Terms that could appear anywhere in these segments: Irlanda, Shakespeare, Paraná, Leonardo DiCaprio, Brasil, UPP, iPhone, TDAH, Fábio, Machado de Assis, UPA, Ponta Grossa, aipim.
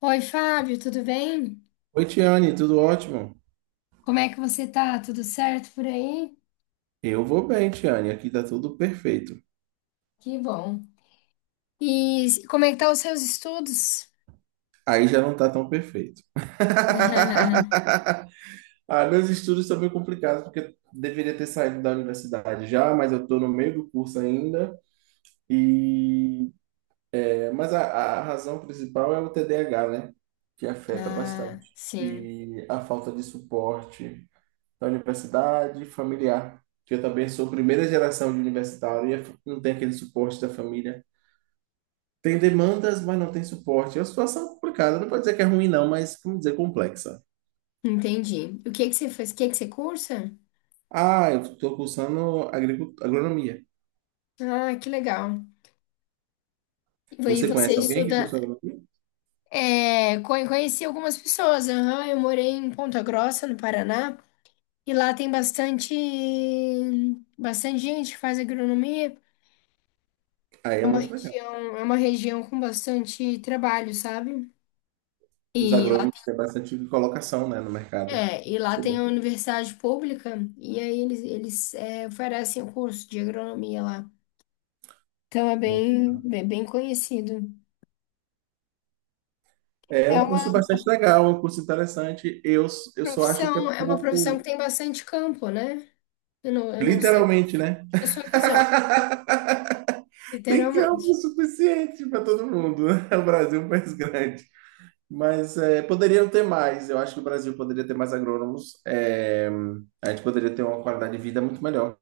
Oi, Fábio, tudo bem? Oi, Tiane, tudo ótimo? Como é que você tá? Tudo certo por aí? Eu vou bem, Tiane, aqui tá tudo perfeito. Que bom. E como é que tá os seus estudos? Aí já não tá tão perfeito. Ah, meus estudos estão meio complicados, porque eu deveria ter saído da universidade já, mas eu tô no meio do curso ainda. E... mas a razão principal é o TDAH, né? Que afeta Ah, bastante. sim, E a falta de suporte da universidade familiar. Que eu também sou primeira geração de universitário e não tem aquele suporte da família. Tem demandas, mas não tem suporte. É uma situação complicada. Não pode dizer que é ruim, não, mas vamos dizer complexa. entendi. O que que você faz? O que que você cursa? Ah, eu estou cursando agronomia. Ah, que legal. E aí Você você conhece alguém que estuda. cursou agronomia? Conheci algumas pessoas. Aham, eu morei em Ponta Grossa, no Paraná, e lá tem bastante, bastante gente que faz agronomia. Aí É é uma muito legal. região, é uma região com bastante trabalho, sabe? Os E lá, agrônomos têm bastante colocação, né, no mercado. e lá Isso é tem a bom. universidade pública, e aí eles oferecem o curso de agronomia lá. Então é Muito bem, bom. bem, bem conhecido. É É um uma curso bastante legal, é um curso interessante. Eu só acho que é é uma profissão pouco, que tem bastante campo, né? Eu não sei qual literalmente, né? é a sua visão, Tem campo literalmente. suficiente para todo mundo, né? O Brasil é um país grande. Mas é, poderiam ter mais. Eu acho que o Brasil poderia ter mais agrônomos. É, a gente poderia ter uma qualidade de vida muito melhor,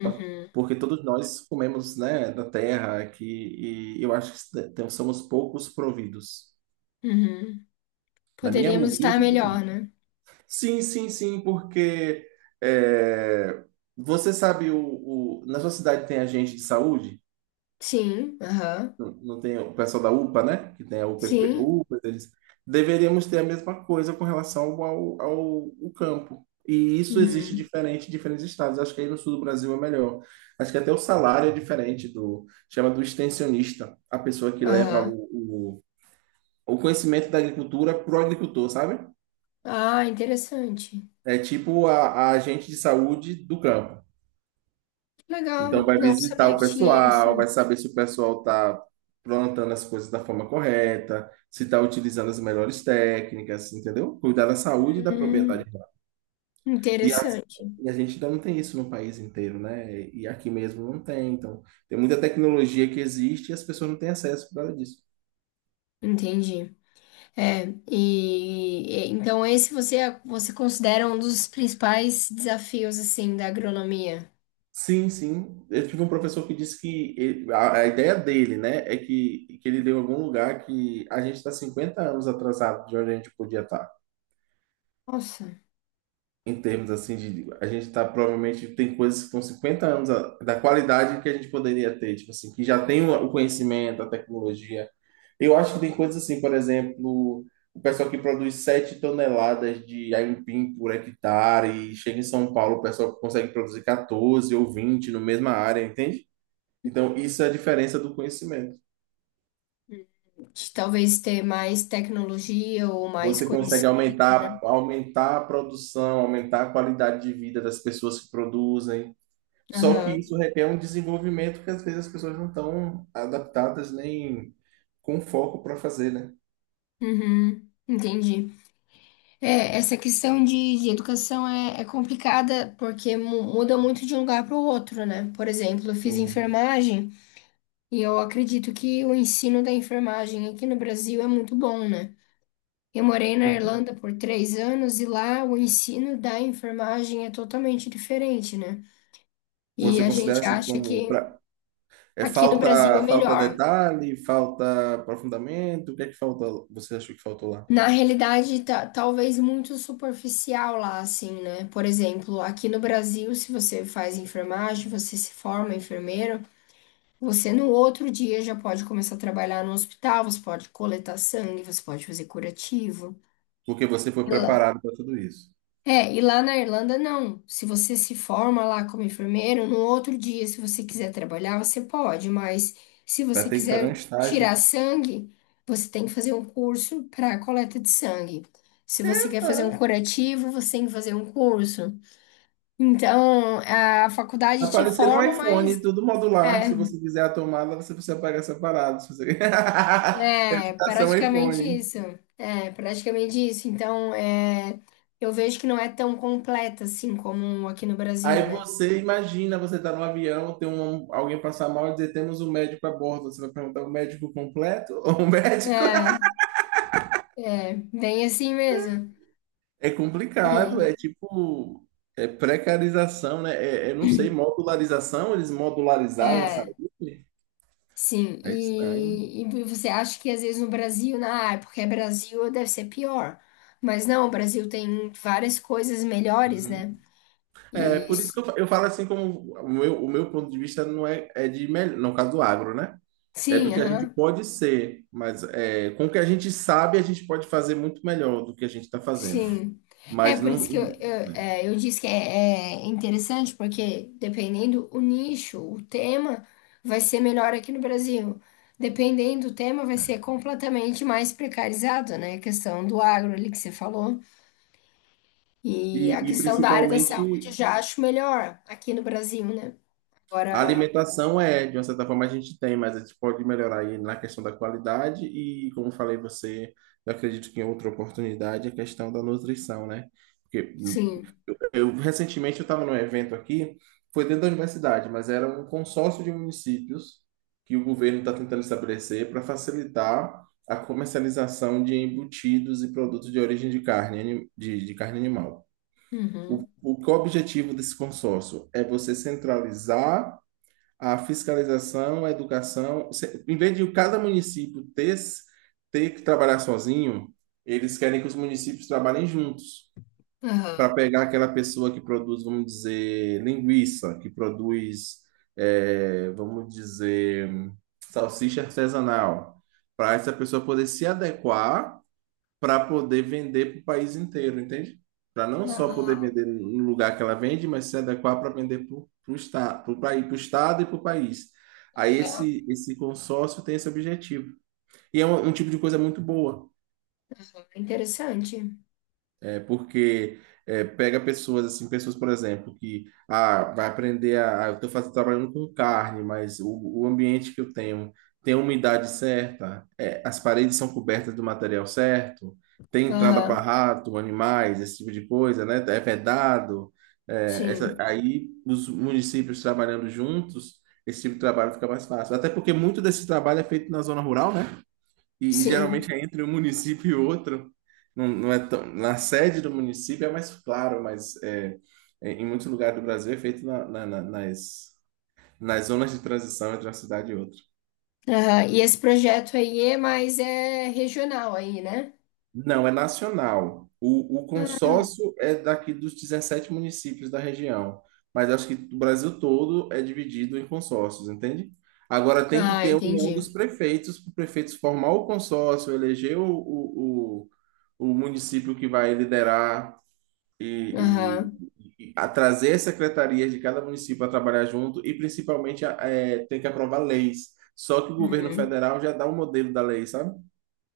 Uhum, porque todos nós comemos, né, da terra aqui, e eu acho que somos poucos providos. uhum. Na minha Poderíamos estar humilde opinião. melhor, né? Sim, sim, sim, porque é, você sabe, na sua cidade tem agente de saúde? Sim, aham. Não, não tem o pessoal da UPA, né? Que tem a UPP, Sim, UPA, eles deveríamos ter a mesma coisa com relação ao campo. E isso existe uhum, diferente em diferentes estados. Acho que aí no sul do Brasil é melhor. Acho que até o salário é diferente do, chama do extensionista, a pessoa que leva o, aham. o, o conhecimento da agricultura para o agricultor, sabe? Ah, interessante. É tipo a agente de saúde do campo. Legal. Então vai Não visitar sabia o que tinha isso. pessoal, vai saber se o pessoal está plantando as coisas da forma correta, se está utilizando as melhores técnicas, entendeu? Cuidar da saúde e da propriedade. Hum, E a, Interessante. e a gente ainda não tem isso no país inteiro, né? E aqui mesmo não tem. Então, tem muita tecnologia que existe e as pessoas não têm acesso por causa disso. Entendi. Então você considera um dos principais desafios assim da agronomia? Sim, sim. Eu tive um professor que disse que a ideia dele, né, é que ele deu algum lugar que a gente está 50 anos atrasado de onde a gente podia estar. Nossa, Em termos assim de a gente tá provavelmente tem coisas que estão 50 anos da qualidade que a gente poderia ter, tipo assim, que já tem o conhecimento, a tecnologia. Eu acho que tem coisas assim, por exemplo, o pessoal que produz 7 toneladas de aipim por hectare e chega em São Paulo, o pessoal consegue produzir 14 ou 20 na mesma área, entende? Então, isso é a diferença do conhecimento. de talvez ter mais tecnologia ou mais Você consegue conhecimento. aumentar, a produção, aumentar a qualidade de vida das pessoas que produzem. Só que Aham. isso requer um desenvolvimento que às vezes as pessoas não estão adaptadas nem com foco para fazer, né? Uhum. Entendi. Essa questão de educação é complicada porque muda muito de um lugar para o outro, né? Por exemplo, eu fiz Sim. enfermagem e eu acredito que o ensino da enfermagem aqui no Brasil é muito bom, né? Eu morei na Irlanda por 3 anos e lá o ensino da enfermagem é totalmente diferente, né? E Você a considera gente assim acha como que pra... é aqui no Brasil é falta melhor. detalhe, falta aprofundamento? O que é que falta? Você achou que faltou lá? Na realidade, tá, talvez muito superficial lá, assim, né? Por exemplo, aqui no Brasil, se você faz enfermagem, você se forma enfermeiro, você no outro dia já pode começar a trabalhar no hospital, você pode coletar sangue, você pode fazer curativo. Porque você foi preparado para tudo isso. E lá na Irlanda não. Se você se forma lá como enfermeiro, no outro dia, se você quiser trabalhar, você pode, mas se Vai você ter que fazer um quiser estágio. tirar sangue, você tem que fazer um curso para coleta de sangue. Se você quer fazer um curativo, você tem que fazer um curso. Então, a Vai faculdade te aparecer um forma, iPhone, mas tudo modular. Se você quiser a tomada, você precisa pagar separado. Se você... é, é Educação praticamente iPhone. isso. É, praticamente isso. Então, eu vejo que não é tão completa assim como aqui no Brasil, Aí né? você imagina, você tá no avião, alguém passar mal e dizer, temos um médico a bordo. Você vai perguntar o médico completo ou o médico? É. É, bem assim mesmo. É complicado, E, é tipo, é precarização, né? É, não sei, modularização, eles modularizaram a é, saúde? sim. É estranho. E você acha que às vezes no Brasil, é porque é Brasil, deve ser pior. Mas não, o Brasil tem várias coisas melhores, Uhum. né? É, E, por isso que eu falo assim como o meu ponto de vista não é de melhor, no caso do agro, né? É do sim, que a gente aham, pode ser, mas é, com o que a gente sabe, a gente pode fazer muito melhor do que a gente está fazendo. sim. É Mas por não. isso que né, eu disse que é interessante, porque dependendo o nicho, o tema, vai ser melhor aqui no Brasil. Dependendo do tema, vai ser é. completamente mais precarizado, né? A questão do agro ali que você falou. E a E questão da área da saúde principalmente já acho melhor aqui no Brasil, né? a Agora, alimentação é, de uma certa forma, a gente tem, mas a gente pode melhorar aí na questão da qualidade e, como falei você, eu acredito que em outra oportunidade, a questão da nutrição, né? Porque sim. eu recentemente eu estava num evento aqui, foi dentro da universidade, mas era um consórcio de municípios que o governo está tentando estabelecer para facilitar a comercialização de embutidos e produtos de origem de carne, de carne animal. O, Uhum. o que é o objetivo desse consórcio? É você centralizar a fiscalização, a educação. Em vez de cada município ter que trabalhar sozinho, eles querem que os municípios trabalhem juntos para Aham. pegar aquela pessoa que produz, vamos dizer, linguiça, que produz, vamos dizer, salsicha artesanal, para essa pessoa poder se adequar para poder vender para o país inteiro, entende? Para não Ah. só poder Ah, vender no lugar que ela vende, mas se adequar para vender para o estado, para o país, pro estado e para o país. Aí aham. esse consórcio tem esse objetivo. E é um tipo de coisa muito boa. Aham. Interessante. É, porque é, pega pessoas assim, pessoas, por exemplo, que vai aprender a, eu estou fazendo trabalhando com carne, mas o ambiente que eu tenho tem a umidade certa, é, as paredes são cobertas do material certo, tem entrada para Aham. rato, animais, esse tipo de coisa, né? É vedado. É, essa, Sim. aí os municípios trabalhando juntos, esse tipo de trabalho fica mais fácil. Até porque muito desse trabalho é feito na zona rural, né? E Sim. geralmente é entre um município e outro. Não, não é tão. Na sede do município é mais claro, mas em muitos lugares do Brasil é feito nas zonas de transição entre uma cidade e outra. Aham. E esse projeto aí é mais, é regional aí, né? Não, é nacional. O consórcio é daqui dos 17 municípios da região, mas acho que o Brasil todo é dividido em consórcios, entende? Agora tem que Ah, ter a união dos entendi. prefeitos, para o prefeito formar o consórcio, eleger o município que vai liderar e, Aham. e, a trazer as secretarias de cada município para trabalhar junto e principalmente tem que aprovar leis. Só que o governo Uhum. federal já dá um modelo da lei, sabe?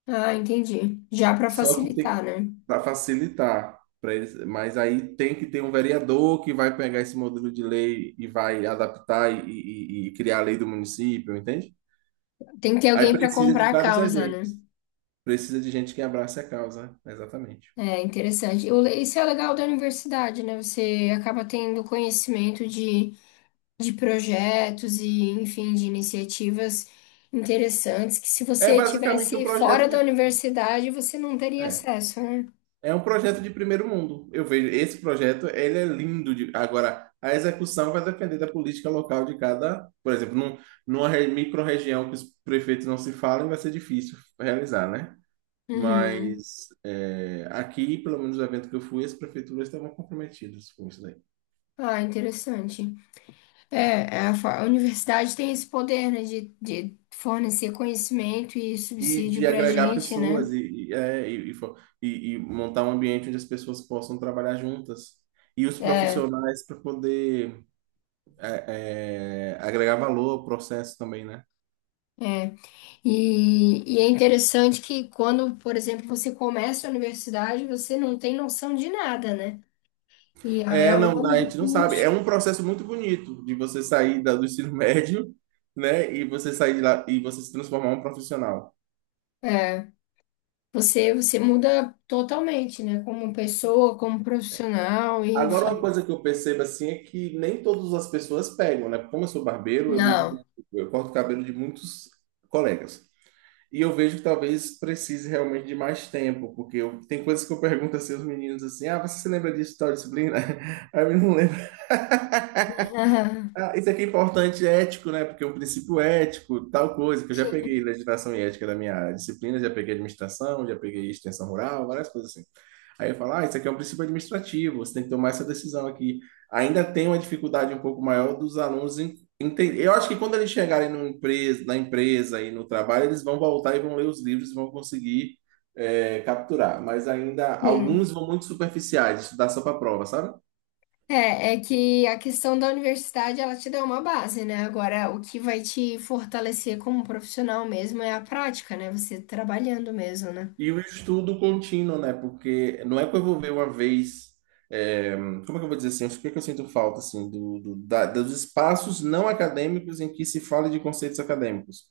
Ah, entendi. Já para Só que facilitar, tem né? para facilitar para eles, mas aí tem que ter um vereador que vai pegar esse modelo de lei e vai adaptar e criar a lei do município, entende? Tem que ter Aí alguém para precisa de comprar a vários causa, né? agentes, precisa de gente que abrace a causa, exatamente. É interessante. Isso é legal da universidade, né? Você acaba tendo conhecimento de projetos e, enfim, de iniciativas interessantes que se É você basicamente um tivesse projeto fora da de, universidade, você não teria é, acesso, né? É um projeto de primeiro mundo. Eu vejo esse projeto, ele é lindo. Agora, a execução vai depender da política local de cada, por exemplo, numa micro-região que os prefeitos não se falam, vai ser difícil realizar, né? Uhum. Mas é, aqui, pelo menos no evento que eu fui, as prefeituras estavam comprometidas com isso daí. Ah, interessante. É, a universidade tem esse poder, né, de fornecer conhecimento e E subsídio de pra agregar gente, né? pessoas e montar um ambiente onde as pessoas possam trabalhar juntas. E os É, profissionais para poder agregar valor ao processo também, né? é. E é interessante que quando, por exemplo, você começa a universidade, você não tem noção de nada, né? E aí, É, ao não, longo a do gente não sabe. É curso, um processo muito bonito de você sair do ensino médio, né? E você sair de lá e você se transformar em um profissional. é, você muda totalmente, né? Como pessoa, como profissional, e Agora, uma enfim. coisa que eu percebo assim é que nem todas as pessoas pegam, né? Como eu sou barbeiro, eu lido Não. com, eu corto o cabelo de muitos colegas. E eu vejo que talvez precise realmente de mais tempo, porque tem coisas que eu pergunto assim aos meninos assim: ah, você se lembra disso, tal disciplina? Aí eu não Ah, isso aqui é importante, é ético, né? Porque o princípio ético, tal coisa, que eu já Sim. peguei legislação e ética da minha disciplina, já peguei administração, já peguei extensão rural, várias coisas assim. Aí eu falo, ah, isso aqui é um princípio administrativo, você tem que tomar essa decisão aqui. Ainda tem uma dificuldade um pouco maior dos alunos em entender. Eu acho que quando eles chegarem numa empresa, na empresa e no trabalho, eles vão voltar e vão ler os livros e vão conseguir capturar. Mas ainda, alguns vão muito superficiais, estudar só para prova, sabe? É que a questão da universidade, ela te dá uma base, né? Agora, o que vai te fortalecer como profissional mesmo é a prática, né? Você trabalhando mesmo, né? E o estudo contínuo, né? Porque não é que eu vou ver uma vez. é, Como é que eu vou dizer assim? O que é que eu sinto falta, assim, dos espaços não acadêmicos em que se fala de conceitos acadêmicos.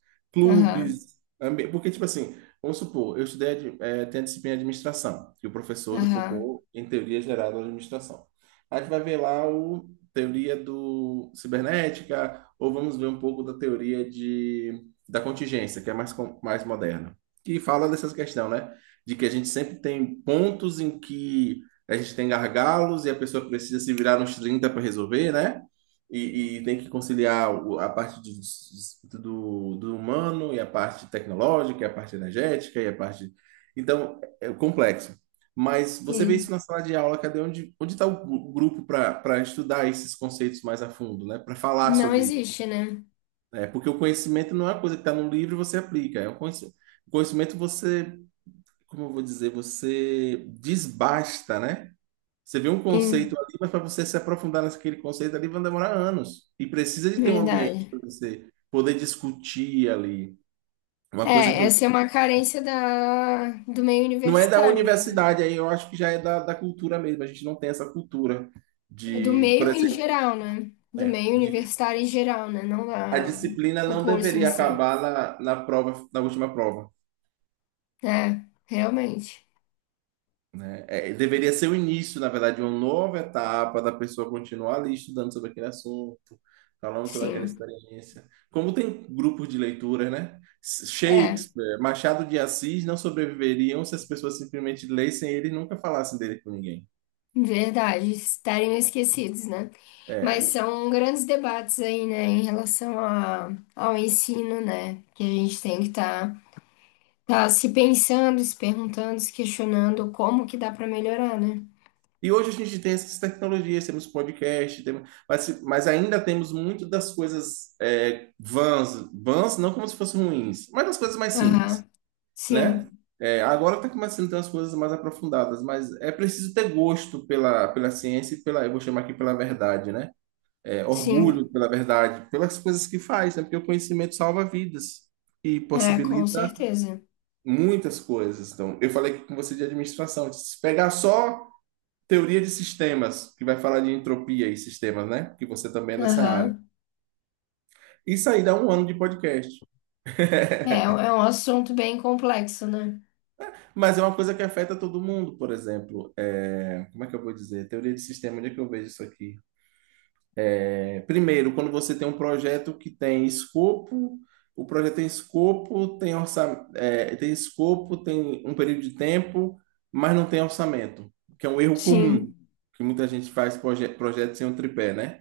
Aham, Clubes, porque, tipo assim, vamos supor, eu estudei, tem a disciplina de administração, que o professor ele aham. focou em teoria geral da administração. A gente vai ver lá o teoria do cibernética, ou vamos ver um pouco da teoria da contingência, que é mais moderna que fala dessas questões, né? De que a gente sempre tem pontos em que a gente tem gargalos e a pessoa precisa se virar nos 30 para resolver, né? E tem que conciliar a parte do humano e a parte tecnológica, e a parte energética e a parte. Então, é complexo. Mas você vê isso Sim. na sala de aula, cadê onde está o grupo para estudar esses conceitos mais a fundo, né? Para falar Não sobre isso, existe, né? né? Porque o conhecimento não é uma coisa que está no livro e você aplica, é um conhecimento. O conhecimento, você, como eu vou dizer, você desbasta, né? Você vê um Hum, conceito ali, mas para você se aprofundar naquele conceito ali, vai demorar anos. E precisa de ter um ambiente Verdade. para você poder discutir ali. Uma coisa que eu. Essa é uma carência do meio Não é da universitário mesmo. universidade, aí eu acho que já é da cultura mesmo. A gente não tem essa cultura Do por meio em exemplo, geral, né? Do é, meio de- universitário em geral, né? Não a da, disciplina do não curso em deveria si. acabar na prova, na última prova. É, realmente. Né? Deveria ser o início, na verdade, de uma nova etapa da pessoa continuar ali estudando sobre aquele assunto, falando sobre aquela Sim. experiência. Como tem grupos de leituras, né? É, Shakespeare, Machado de Assis não sobreviveriam se as pessoas simplesmente lessem ele e nunca falassem dele com ninguém. verdade. Estarem esquecidos, né? Mas É. são grandes debates aí, né? Em relação ao ensino, né? Que a gente tem que estar tá se pensando, se perguntando, se questionando como que dá para melhorar, né? E hoje a gente tem essas tecnologias, temos podcast, temos, mas, se- mas ainda temos muito das coisas vãs, vãs não como se fossem ruins, mas das coisas mais simples. Aham, Né? sim, Agora está começando a ter umas coisas mais aprofundadas, mas é preciso ter gosto pela ciência e eu vou chamar aqui pela verdade, né? Sim, Orgulho pela verdade, pelas coisas que faz, né? Porque o conhecimento salva vidas e com possibilita certeza. muitas coisas. Então, eu falei aqui com você de administração, se pegar só teoria de sistemas, que vai falar de entropia e sistemas, né? Que você também é dessa área. Aham. Isso aí dá um ano de podcast. É, é um assunto bem complexo, né? Mas é uma coisa que afeta todo mundo, por exemplo. Como é que eu vou dizer? Teoria de sistema, onde é que eu vejo isso aqui? Primeiro, quando você tem um projeto que tem escopo, o projeto tem escopo, tem orçamento, tem escopo, tem um período de tempo, mas não tem orçamento, que é um erro comum, Sim, que muita gente faz projeto sem um tripé, né?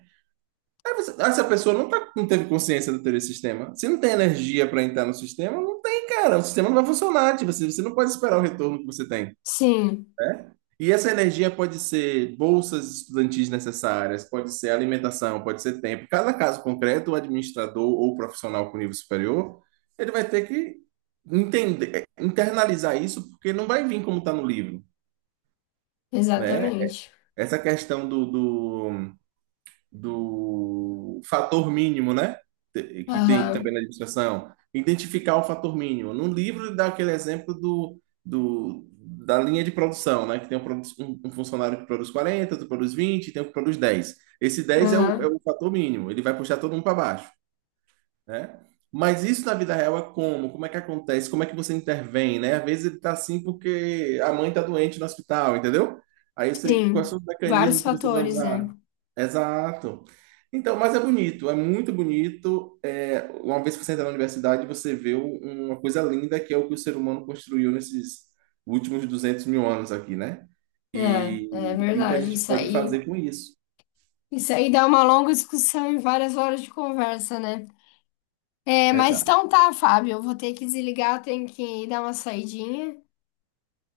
Aí essa pessoa não, tá, não teve consciência da teoria de sistema. Se não tem energia para entrar no sistema, não tem, cara. O sistema não vai funcionar. Tipo, assim, você não pode esperar o retorno que você tem, sim, né? E essa energia pode ser bolsas estudantis necessárias, pode ser alimentação, pode ser tempo. Cada caso concreto, o administrador ou profissional com nível superior, ele vai ter que entender, internalizar isso, porque não vai vir como está no livro, né? exatamente. Essa questão do fator mínimo, né? Que tem também Aham, na administração. Identificar o fator mínimo. No livro ele dá aquele exemplo do, da linha de produção, né? Que tem um funcionário que produz 40, outro produz 20, tem um que produz 10. Esse 10 é o, é aham, o fator mínimo, ele vai puxar todo mundo para baixo, né? Mas isso na vida real é como? Como é que acontece? Como é que você intervém, né? Às vezes ele tá assim porque a mãe tá doente no hospital, entendeu? Aí você, quais sim, são os vários mecanismos que você vai fatores, né? usar? Exato. Então, mas é bonito, é muito bonito. Uma vez que você entra na universidade, você vê uma coisa linda que é o que o ser humano construiu nesses últimos 200 mil anos aqui, né? E, É e o que a verdade, gente pode fazer com isso. isso aí dá uma longa discussão e várias horas de conversa, né? É, mas Exato. então tá, Fábio, eu vou ter que desligar, eu tenho que dar uma saidinha.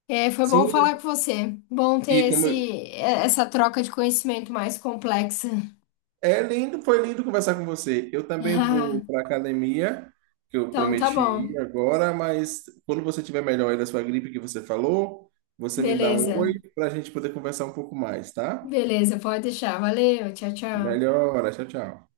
É, foi Sim, bom falar com você. Bom ter e como, essa troca de conhecimento mais complexa. é lindo, foi lindo conversar com você. Eu também Ah, vou para academia, que eu então tá prometi bom. ir agora, mas quando você tiver melhor aí da sua gripe que você falou, você me dá um oi Beleza. para a gente poder conversar um pouco mais, tá? Beleza, pode deixar. Valeu, tchau, tchau. Melhora, tchau, tchau.